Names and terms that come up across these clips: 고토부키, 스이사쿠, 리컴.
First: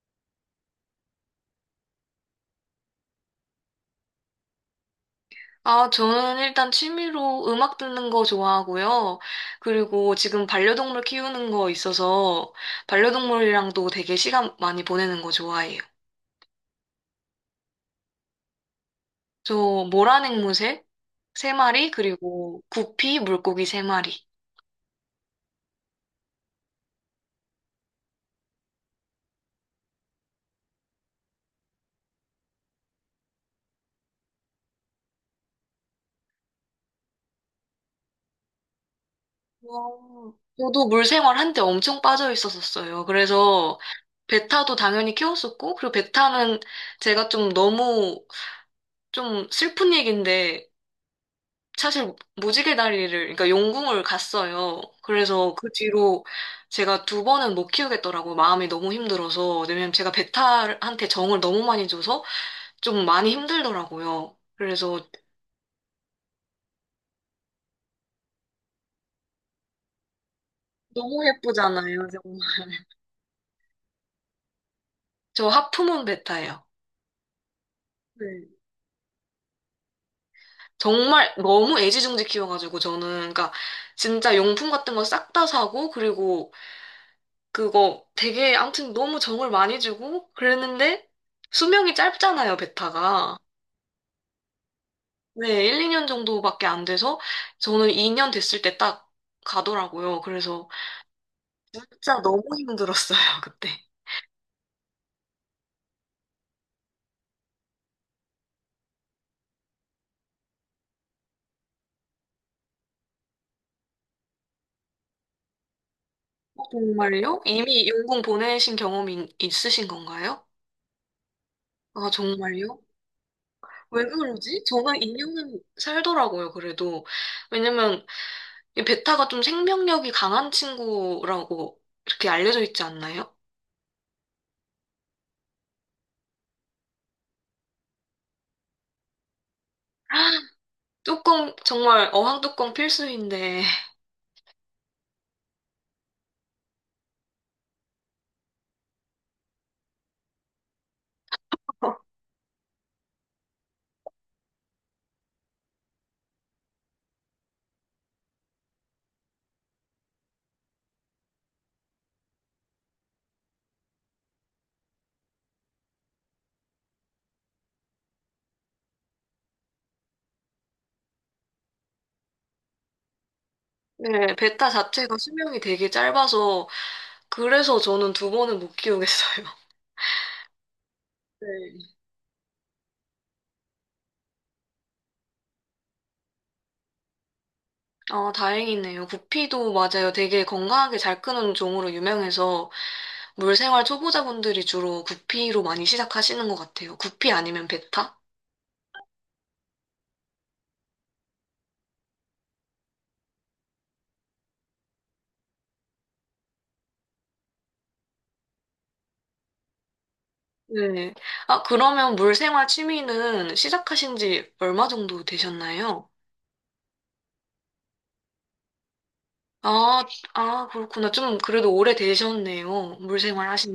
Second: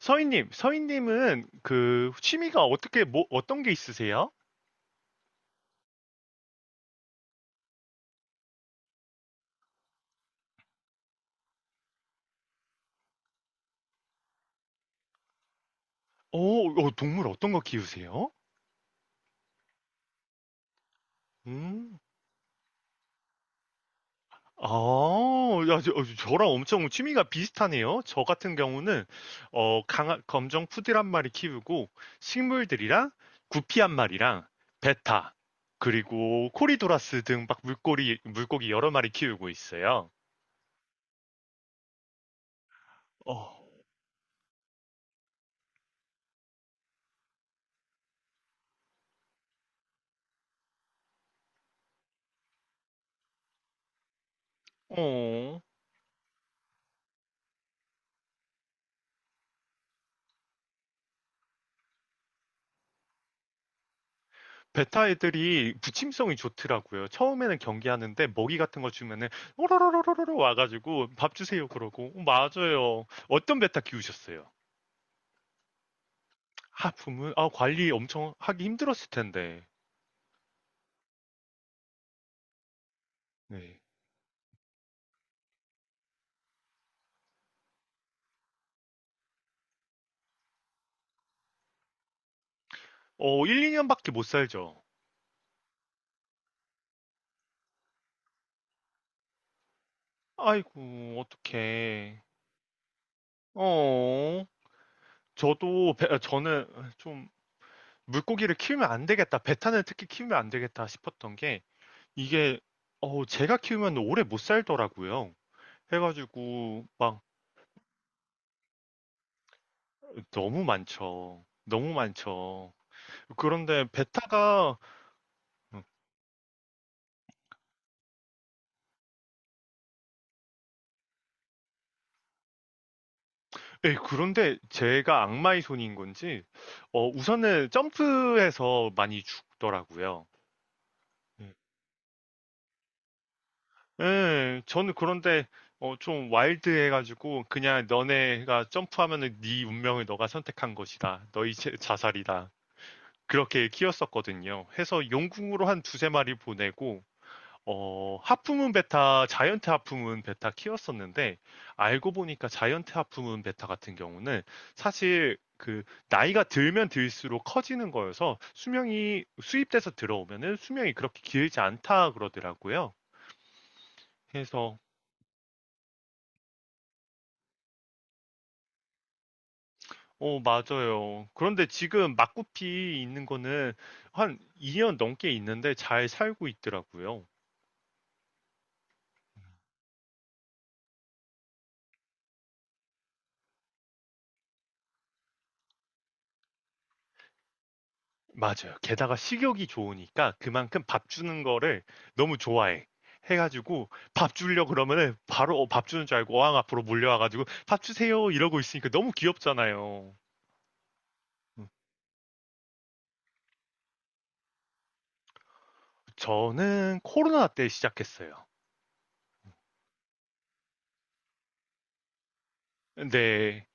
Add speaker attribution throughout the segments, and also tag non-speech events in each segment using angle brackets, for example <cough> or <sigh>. Speaker 1: 서인님은 그 취미가 어떻게 뭐 어떤 게 있으세요?
Speaker 2: 아, 저는 일단 취미로 음악 듣는 거 좋아하고요. 그리고 지금 반려동물 키우는 거 있어서 반려동물이랑도 되게 시간 많이 보내는 거 좋아해요.
Speaker 1: 오, 동물 어떤 거 키우세요?
Speaker 2: 저 모란 앵무새 세 마리,
Speaker 1: 음,
Speaker 2: 그리고 구피 물고기 세 마리.
Speaker 1: 아, 야, 저랑 엄청 취미가 비슷하네요. 저 같은 경우는 검정 푸들 한 마리 키우고, 식물들이랑 구피 한 마리랑 베타, 그리고 코리도라스 등 막 물고기 여러 마리 키우고
Speaker 2: 와,
Speaker 1: 있어요.
Speaker 2: 저도 물생활 한때 엄청 빠져 있었었어요.
Speaker 1: 어,
Speaker 2: 그래서 베타도 당연히 키웠었고, 그리고 베타는 제가 좀 너무 좀 슬픈 얘기인데 사실 무지개 다리를, 그러니까 용궁을 갔어요. 그래서
Speaker 1: 어.
Speaker 2: 그 뒤로 제가 두 번은 못 키우겠더라고요. 마음이 너무 힘들어서. 왜냐면 제가 베타한테 정을 너무 많이 줘서 좀 많이 힘들더라고요. 그래서
Speaker 1: 베타 애들이 부침성이 좋더라고요. 처음에는 경계하는데 먹이 같은 거 주면은 오로로로로로 와가지고
Speaker 2: 너무
Speaker 1: "밥 주세요"
Speaker 2: 예쁘잖아요,
Speaker 1: 그러고,
Speaker 2: 정말.
Speaker 1: 맞아요. 어떤 베타 키우셨어요?
Speaker 2: 저 하프문 베타예요.
Speaker 1: 아 부모 아 관리 엄청
Speaker 2: 네.
Speaker 1: 하기 힘들었을 텐데.
Speaker 2: 정말 너무 애지중지 키워가지고 저는, 그러니까
Speaker 1: 네.
Speaker 2: 진짜 용품 같은 거 싹 다 사고, 그리고 그거 되게 아무튼 너무 정을 많이 주고 그랬는데 수명이 짧잖아요, 베타가.
Speaker 1: 1, 2년밖에 못 살죠.
Speaker 2: 네, 1, 2년 정도밖에 안 돼서 저는 2년 됐을 때 딱 가더라고요. 그래서
Speaker 1: 아이고 어떡해.
Speaker 2: 진짜 너무 힘들었어요, <laughs> 그때.
Speaker 1: 어 저도 저는 좀 물고기를 키우면 안 되겠다, 베타는 특히 키우면 안 되겠다 싶었던 게, 이게 제가 키우면 오래 못 살더라고요.
Speaker 2: 어,
Speaker 1: 해가지고 막
Speaker 2: 정말요? 이미 용궁 보내신 경험이 있으신 건가요?
Speaker 1: 너무 많죠. 너무
Speaker 2: 아,
Speaker 1: 많죠.
Speaker 2: 정말요?
Speaker 1: 그런데
Speaker 2: 왜 그러지?
Speaker 1: 베타가
Speaker 2: 저는 2년은
Speaker 1: 음,
Speaker 2: 살더라고요, 그래도. 왜냐면 이 베타가 좀 생명력이 강한 친구라고 이렇게 알려져 있지 않나요?
Speaker 1: 에이, 그런데 제가 악마의 손인 건지, 우선은 점프해서 많이 죽더라고요.
Speaker 2: <gasps>
Speaker 1: 음.
Speaker 2: 뚜껑, 정말 어항 뚜껑 필수인데.
Speaker 1: 예, 저는, 그런데 좀 와일드해가지고 그냥 너네가 점프하면은 네 운명을 너가 선택한 것이다, 너희 자살이다, 그렇게 키웠었거든요. 해서 용궁으로 한 두세 마리 보내고, 하프문 베타, 자이언트 하프문 베타 키웠었는데, 알고 보니까 자이언트 하프문 베타 같은 경우는 사실 그 나이가 들면 들수록 커지는 거여서 수명이, 수입돼서 들어오면은 수명이 그렇게 길지 않다 그러더라고요.
Speaker 2: 네, 베타
Speaker 1: 그래서
Speaker 2: 자체가 수명이 되게 짧아서 그래서 저는 두 번은 못 키우겠어요. <laughs>
Speaker 1: 맞아요. 그런데
Speaker 2: 네.
Speaker 1: 지금 막구피 있는 거는 한 2년 넘게 있는데 잘 살고 있더라고요.
Speaker 2: 아, 다행이네요. 구피도 맞아요. 되게 건강하게 잘 크는 종으로 유명해서 물생활 초보자분들이 주로 구피로 많이 시작하시는 것 같아요. 구피 아니면 베타?
Speaker 1: 맞아요. 게다가 식욕이 좋으니까 그만큼 밥 주는 거를 너무 좋아해. 해 가지고 밥 주려 그러면은 바로 밥 주는 줄 알고 어항 앞으로 몰려와 가지고 "밥 주세요." 이러고 있으니까 너무 귀엽잖아요.
Speaker 2: 네. 아,
Speaker 1: 음
Speaker 2: 그러면 물생활 취미는 시작하신 지 얼마 정도 되셨나요?
Speaker 1: 저는 코로나 때 시작했어요.
Speaker 2: 아, 아, 그렇구나. 좀 그래도 오래 되셨네요. 물생활
Speaker 1: 근데
Speaker 2: 하신.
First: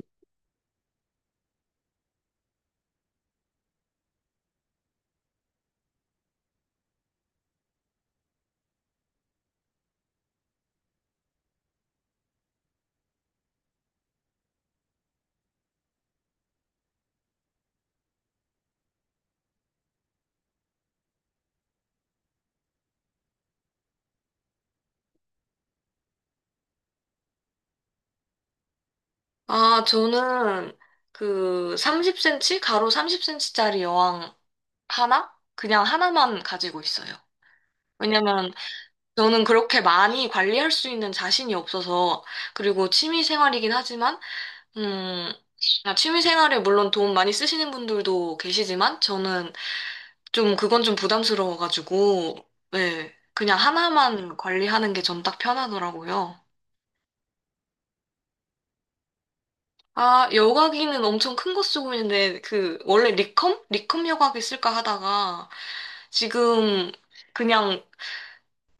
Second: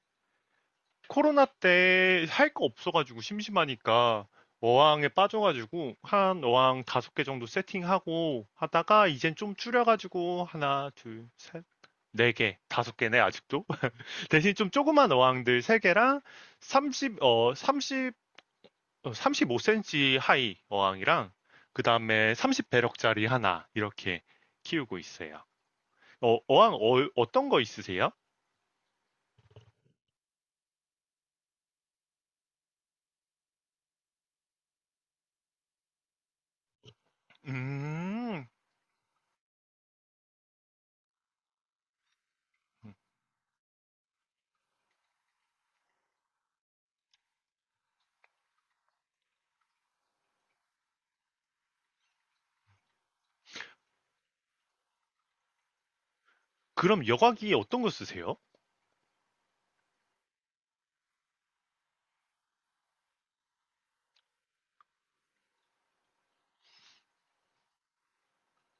Speaker 1: 코로나 때 할 거 없어 가지고 심심하니까 어항에 빠져 가지고, 한 어항 다섯 개 정도 세팅하고 하다가 이젠 좀 줄여 가지고, 하나 둘 셋 네 개, 다섯 개네 아직도. 대신 좀 조그만 어항들 세 개랑 30, 35cm 하이 어항이랑, 그 다음에 30배럭짜리 하나, 이렇게 키우고 있어요. 어항 떤거 있으세요?
Speaker 2: 아, 저는 그 30cm? 가로 30cm짜리 여왕 하나? 그냥 하나만 가지고 있어요.
Speaker 1: 음,
Speaker 2: 왜냐면 저는 그렇게 많이 관리할 수 있는 자신이 없어서, 그리고 취미 생활이긴 하지만, 음, 취미 생활에 물론 돈 많이 쓰시는 분들도 계시지만, 저는 좀 그건 좀 부담스러워가지고, 네, 그냥 하나만 관리하는 게 전 딱 편하더라고요.
Speaker 1: 그럼 여과기 어떤 거 쓰세요?
Speaker 2: 아, 여과기는 엄청 큰 거 쓰고 있는데, 그, 원래 리컴? 리컴 여과기 쓸까 하다가, 지금 그냥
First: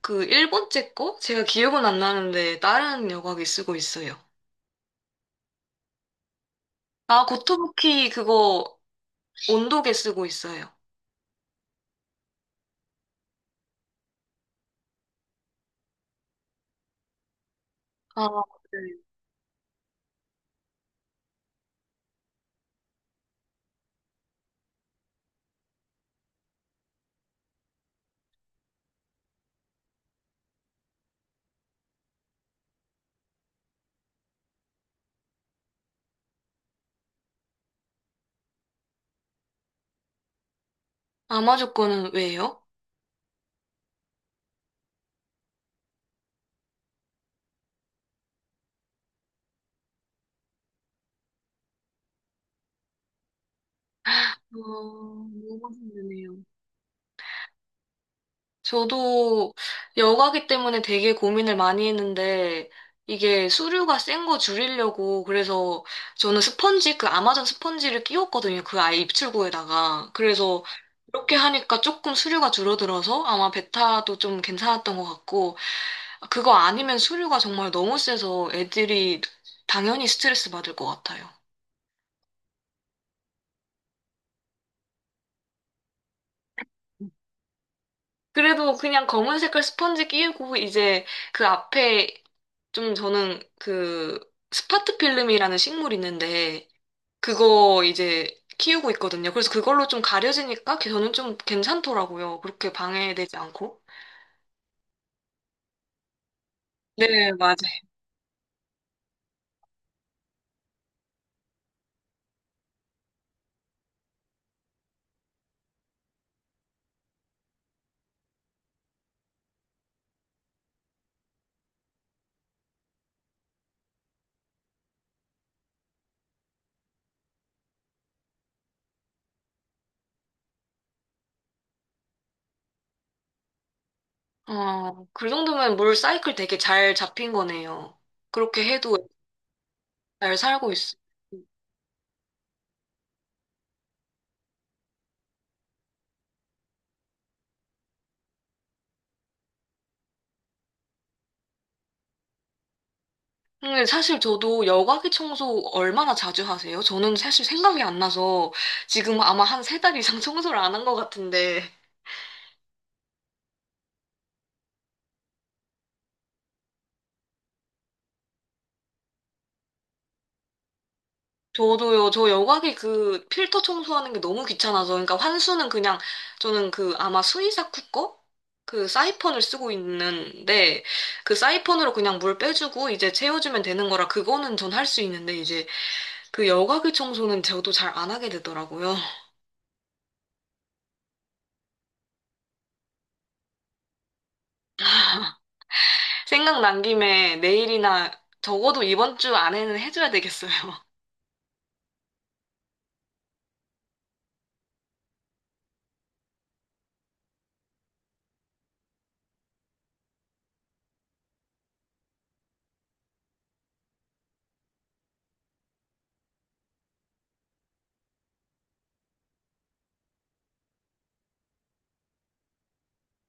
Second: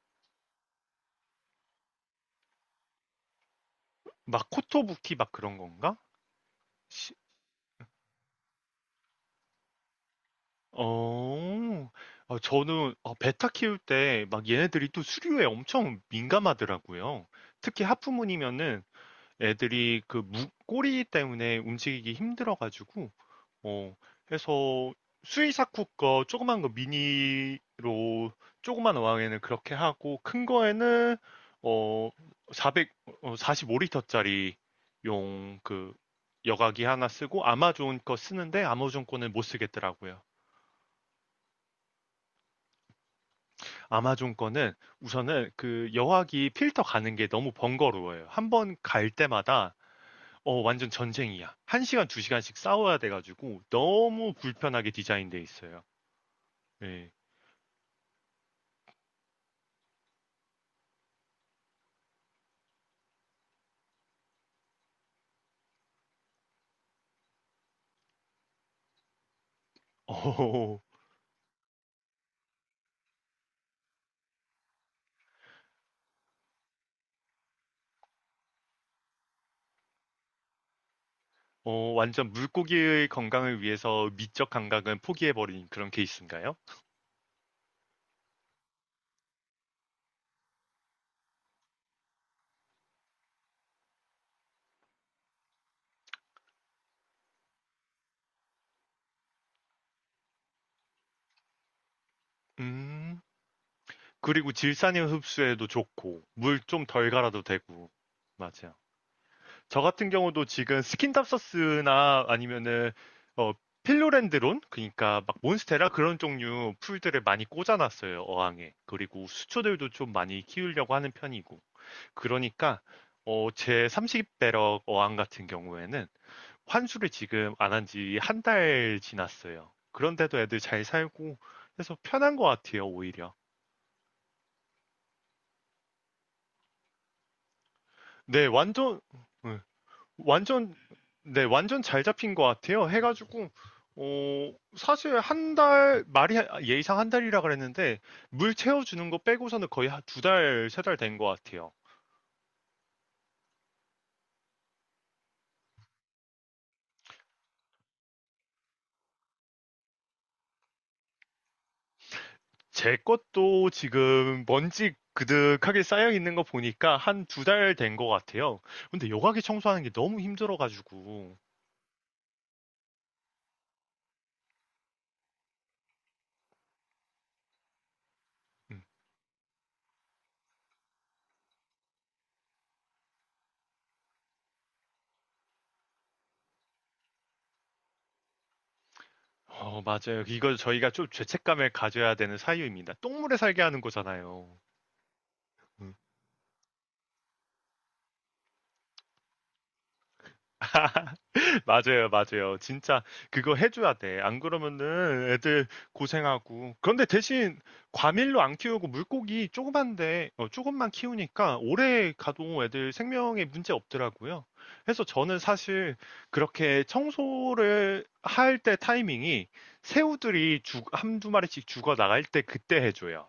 Speaker 2: 그 일본제 거? 제가 기억은 안 나는데 다른 여과기 쓰고 있어요.
Speaker 1: 막 코토부키 막 그런 건가? 시-
Speaker 2: 아, 고토부키 그거 온도계 쓰고 있어요.
Speaker 1: 어, 저는 베타 키울 때 막 얘네들이 또 수류에 엄청 민감하더라고요. 특히
Speaker 2: 아, 네.
Speaker 1: 하프문이면은 애들이 그 꼬리 때문에 움직이기 힘들어가지고 어 해서 수이사쿠 거 조그만 거 미니로 조그만 어항에는 그렇게 하고, 큰 거에는 어 4 0 45리터짜리 용, 그 여과기 하나 쓰고 아마존 거 쓰는데, 아마존 거는 못 쓰겠더라고요.
Speaker 2: 아마조 거는 왜요?
Speaker 1: 아마존 거는 우선은 그 여과기 필터 가는 게 너무 번거로워요. 한 번 갈 때마다 완전 전쟁이야. 1시간, 2시간씩 싸워야 돼가지고 너무 불편하게
Speaker 2: 어,
Speaker 1: 디자인돼
Speaker 2: 너무
Speaker 1: 있어요.
Speaker 2: 힘드네요.
Speaker 1: 네.
Speaker 2: 저도 여과기 때문에 되게 고민을 많이 했는데 이게 수류가 센 거 줄이려고 그래서 저는 스펀지 그 아마존 스펀지를 끼웠거든요. 그 아이 입출구에다가. 그래서
Speaker 1: 어,
Speaker 2: 이렇게 하니까 조금 수류가 줄어들어서 아마 베타도 좀 괜찮았던 것 같고, 그거 아니면 수류가 정말 너무 세서 애들이 당연히 스트레스 받을 것 같아요.
Speaker 1: 완전 물고기의 건강을 위해서 미적 감각은 포기해버린 그런 케이스인가요?
Speaker 2: 그래도 그냥 검은 색깔 스펀지 끼우고 이제 그 앞에 좀 저는 그 스파트 필름이라는 식물이 있는데 그거 이제 키우고 있거든요. 그래서 그걸로 좀 가려지니까 저는 좀 괜찮더라고요. 그렇게
Speaker 1: 음,
Speaker 2: 방해되지 않고.
Speaker 1: 그리고 질산염 흡수에도 좋고, 물 좀
Speaker 2: 네,
Speaker 1: 덜 갈아도
Speaker 2: 맞아요.
Speaker 1: 되고. 맞아. 저 같은 경우도 지금 스킨답서스나 아니면은 어, 필로렌드론, 그러니까 막 몬스테라 그런 종류 풀들을 많이 꽂아놨어요 어항에. 그리고 수초들도 좀 많이 키우려고 하는 편이고. 그러니까 제 30배럭 어항 같은 경우에는 환수를 지금 안한지 한 달 지났어요. 그런데도 애들 잘 살고, 해서 편한 것 같아요, 오히려.
Speaker 2: 어, 그 정도면 물 사이클 되게 잘 잡힌 거네요.
Speaker 1: 네,
Speaker 2: 그렇게
Speaker 1: 완전.
Speaker 2: 해도
Speaker 1: 네,
Speaker 2: 잘 살고
Speaker 1: 완전.
Speaker 2: 있어요.
Speaker 1: 네, 완전 잘 잡힌 것 같아요. 해가지고, 사실 한 달, 말이 예의상 한 달이라 그랬는데, 물 채워주는 거 빼고서는 거의 한 두 달, 세 달 된 것 같아요.
Speaker 2: 근데 사실 저도 여과기 청소 얼마나 자주 하세요? 저는 사실 생각이 안 나서 지금 아마 한 세 달 이상 <laughs> 청소를 안 한 것 같은데.
Speaker 1: 제 것도 지금 먼지 그득하게 쌓여 있는 거 보니까 한 두 달 된 것 같아요. 근데 여과기 청소하는 게 너무 힘들어가지고.
Speaker 2: 저도요, 저 여과기 그 필터 청소하는 게 너무 귀찮아서. 그러니까 환수는 그냥 저는 그 아마 스이사쿠 거?
Speaker 1: 음,
Speaker 2: 그 사이펀을 쓰고 있는데 그 사이펀으로 그냥 물 빼주고 이제 채워주면 되는 거라 그거는 전 할 수 있는데 이제 그 여과기 청소는 저도 잘 안 하게 되더라고요.
Speaker 1: 맞아요. 이거 저희가 좀 죄책감을 가져야 되는 사유입니다. 똥물에 살게 하는 거잖아요. 음.
Speaker 2: 생각난 김에 내일이나 적어도 이번 주 안에는 해줘야 되겠어요.
Speaker 1: <laughs> 맞아요, 맞아요. 진짜 그거 해줘야 돼. 안 그러면은 애들 고생하고. 그런데 대신 과밀로 안 키우고 물고기 조그만데, 조금만 키우니까 오래 가도 애들 생명에 문제 없더라고요. 그래서 저는 사실 그렇게 청소를 할 때 타이밍이, 새우들이 죽, 한두 마리씩 죽어 나갈 때 그때 해줘요.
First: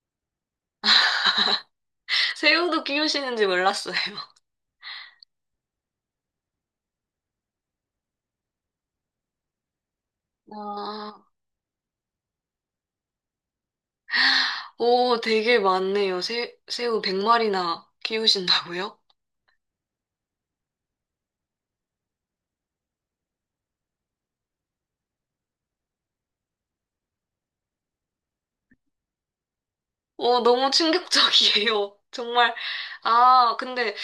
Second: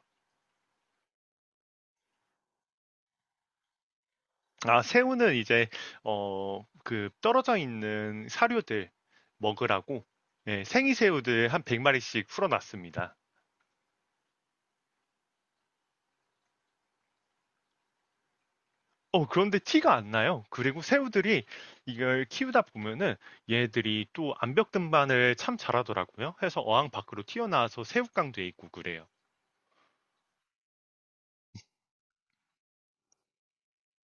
Speaker 2: <laughs> 새우도 키우시는지 몰랐어요.
Speaker 1: 아, 새우는 이제 그 떨어져 있는 사료들 먹으라고, 예, 생이
Speaker 2: 와,
Speaker 1: 새우들 한 100 마리씩 풀어 놨습니다.
Speaker 2: 오, 되게 많네요. 새우 100마리나 키우신다고요?
Speaker 1: 그런데 티가 안 나요. 그리고 새우들이 이걸 키우다 보면은 얘들이 또 암벽 등반을 참 잘하더라고요. 해서 어항 밖으로 튀어나와서 새우깡도 있고 그래요.
Speaker 2: 오, 너무 충격적이에요. <laughs> 정말. 아, 근데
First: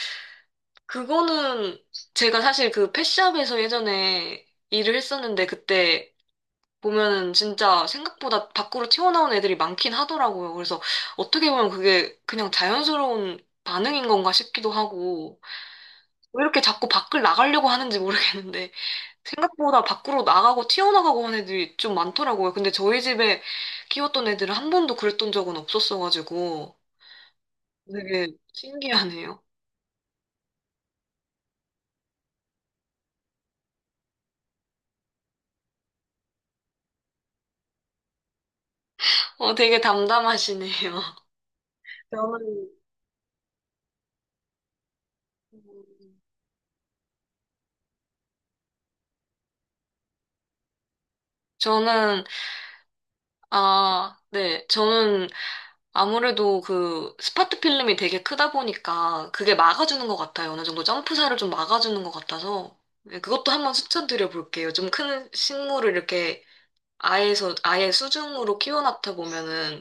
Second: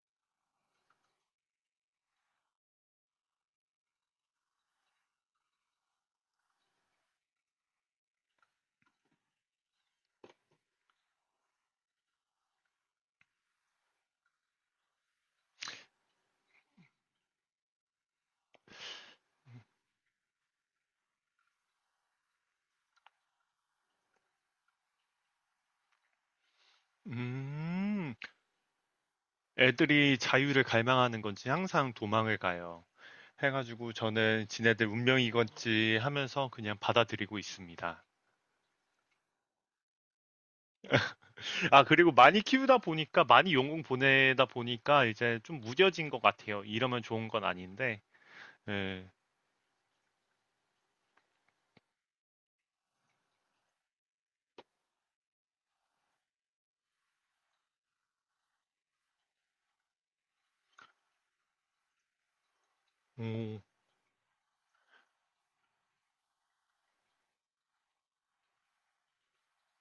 Speaker 2: 그거는 제가 사실 그 펫샵에서 예전에 일을 했었는데 그때 보면은 진짜 생각보다 밖으로 튀어나온 애들이 많긴 하더라고요. 그래서 어떻게 보면 그게 그냥 자연스러운 반응인 건가 싶기도 하고, 왜 이렇게 자꾸 밖을 나가려고 하는지 모르겠는데, 생각보다 밖으로 나가고 튀어나가고 하는 애들이 좀 많더라고요. 근데 저희 집에 키웠던 애들은 한 번도 그랬던 적은 없었어가지고,
Speaker 1: 음.
Speaker 2: 되게 신기하네요.
Speaker 1: 애들이 자유를 갈망하는 건지 항상 도망을 가요. 해 가지고 저는 '지네들 운명이건지' 하면서 그냥 받아들이고 있습니다.
Speaker 2: 어, 되게 담담하시네요. <laughs>
Speaker 1: 아, 그리고 많이
Speaker 2: 저는
Speaker 1: 키우다 보니까, 많이 용궁 보내다 보니까 이제 좀 무뎌진 것
Speaker 2: 음,
Speaker 1: 같아요. 이러면 좋은 건 아닌데. 예.
Speaker 2: 저는, 아, 네. 저는 아무래도 그 스파트 필름이 되게 크다 보니까 그게 막아주는 것 같아요. 어느 정도 점프사를 좀 막아주는 것 같아서. 네, 그것도
Speaker 1: 음,
Speaker 2: 한번 추천드려 볼게요. 좀 큰 식물을 이렇게 아예서, 아예 수중으로 키워놨다 보면은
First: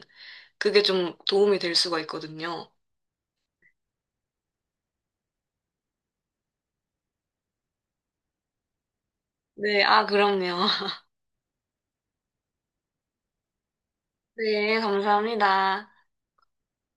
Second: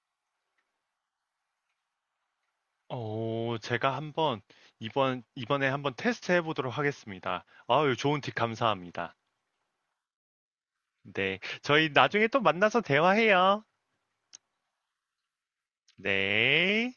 Speaker 2: 그게 좀 도움이 될 수가 있거든요.
Speaker 1: 제가 이번에 한번 테스트 해보도록 하겠습니다. 아유, 좋은 팁 감사합니다.
Speaker 2: 네, 아, 그럼요. <laughs>
Speaker 1: 네. 저희 나중에 또 만나서 대화해요.
Speaker 2: 네, 감사합니다.
Speaker 1: 네.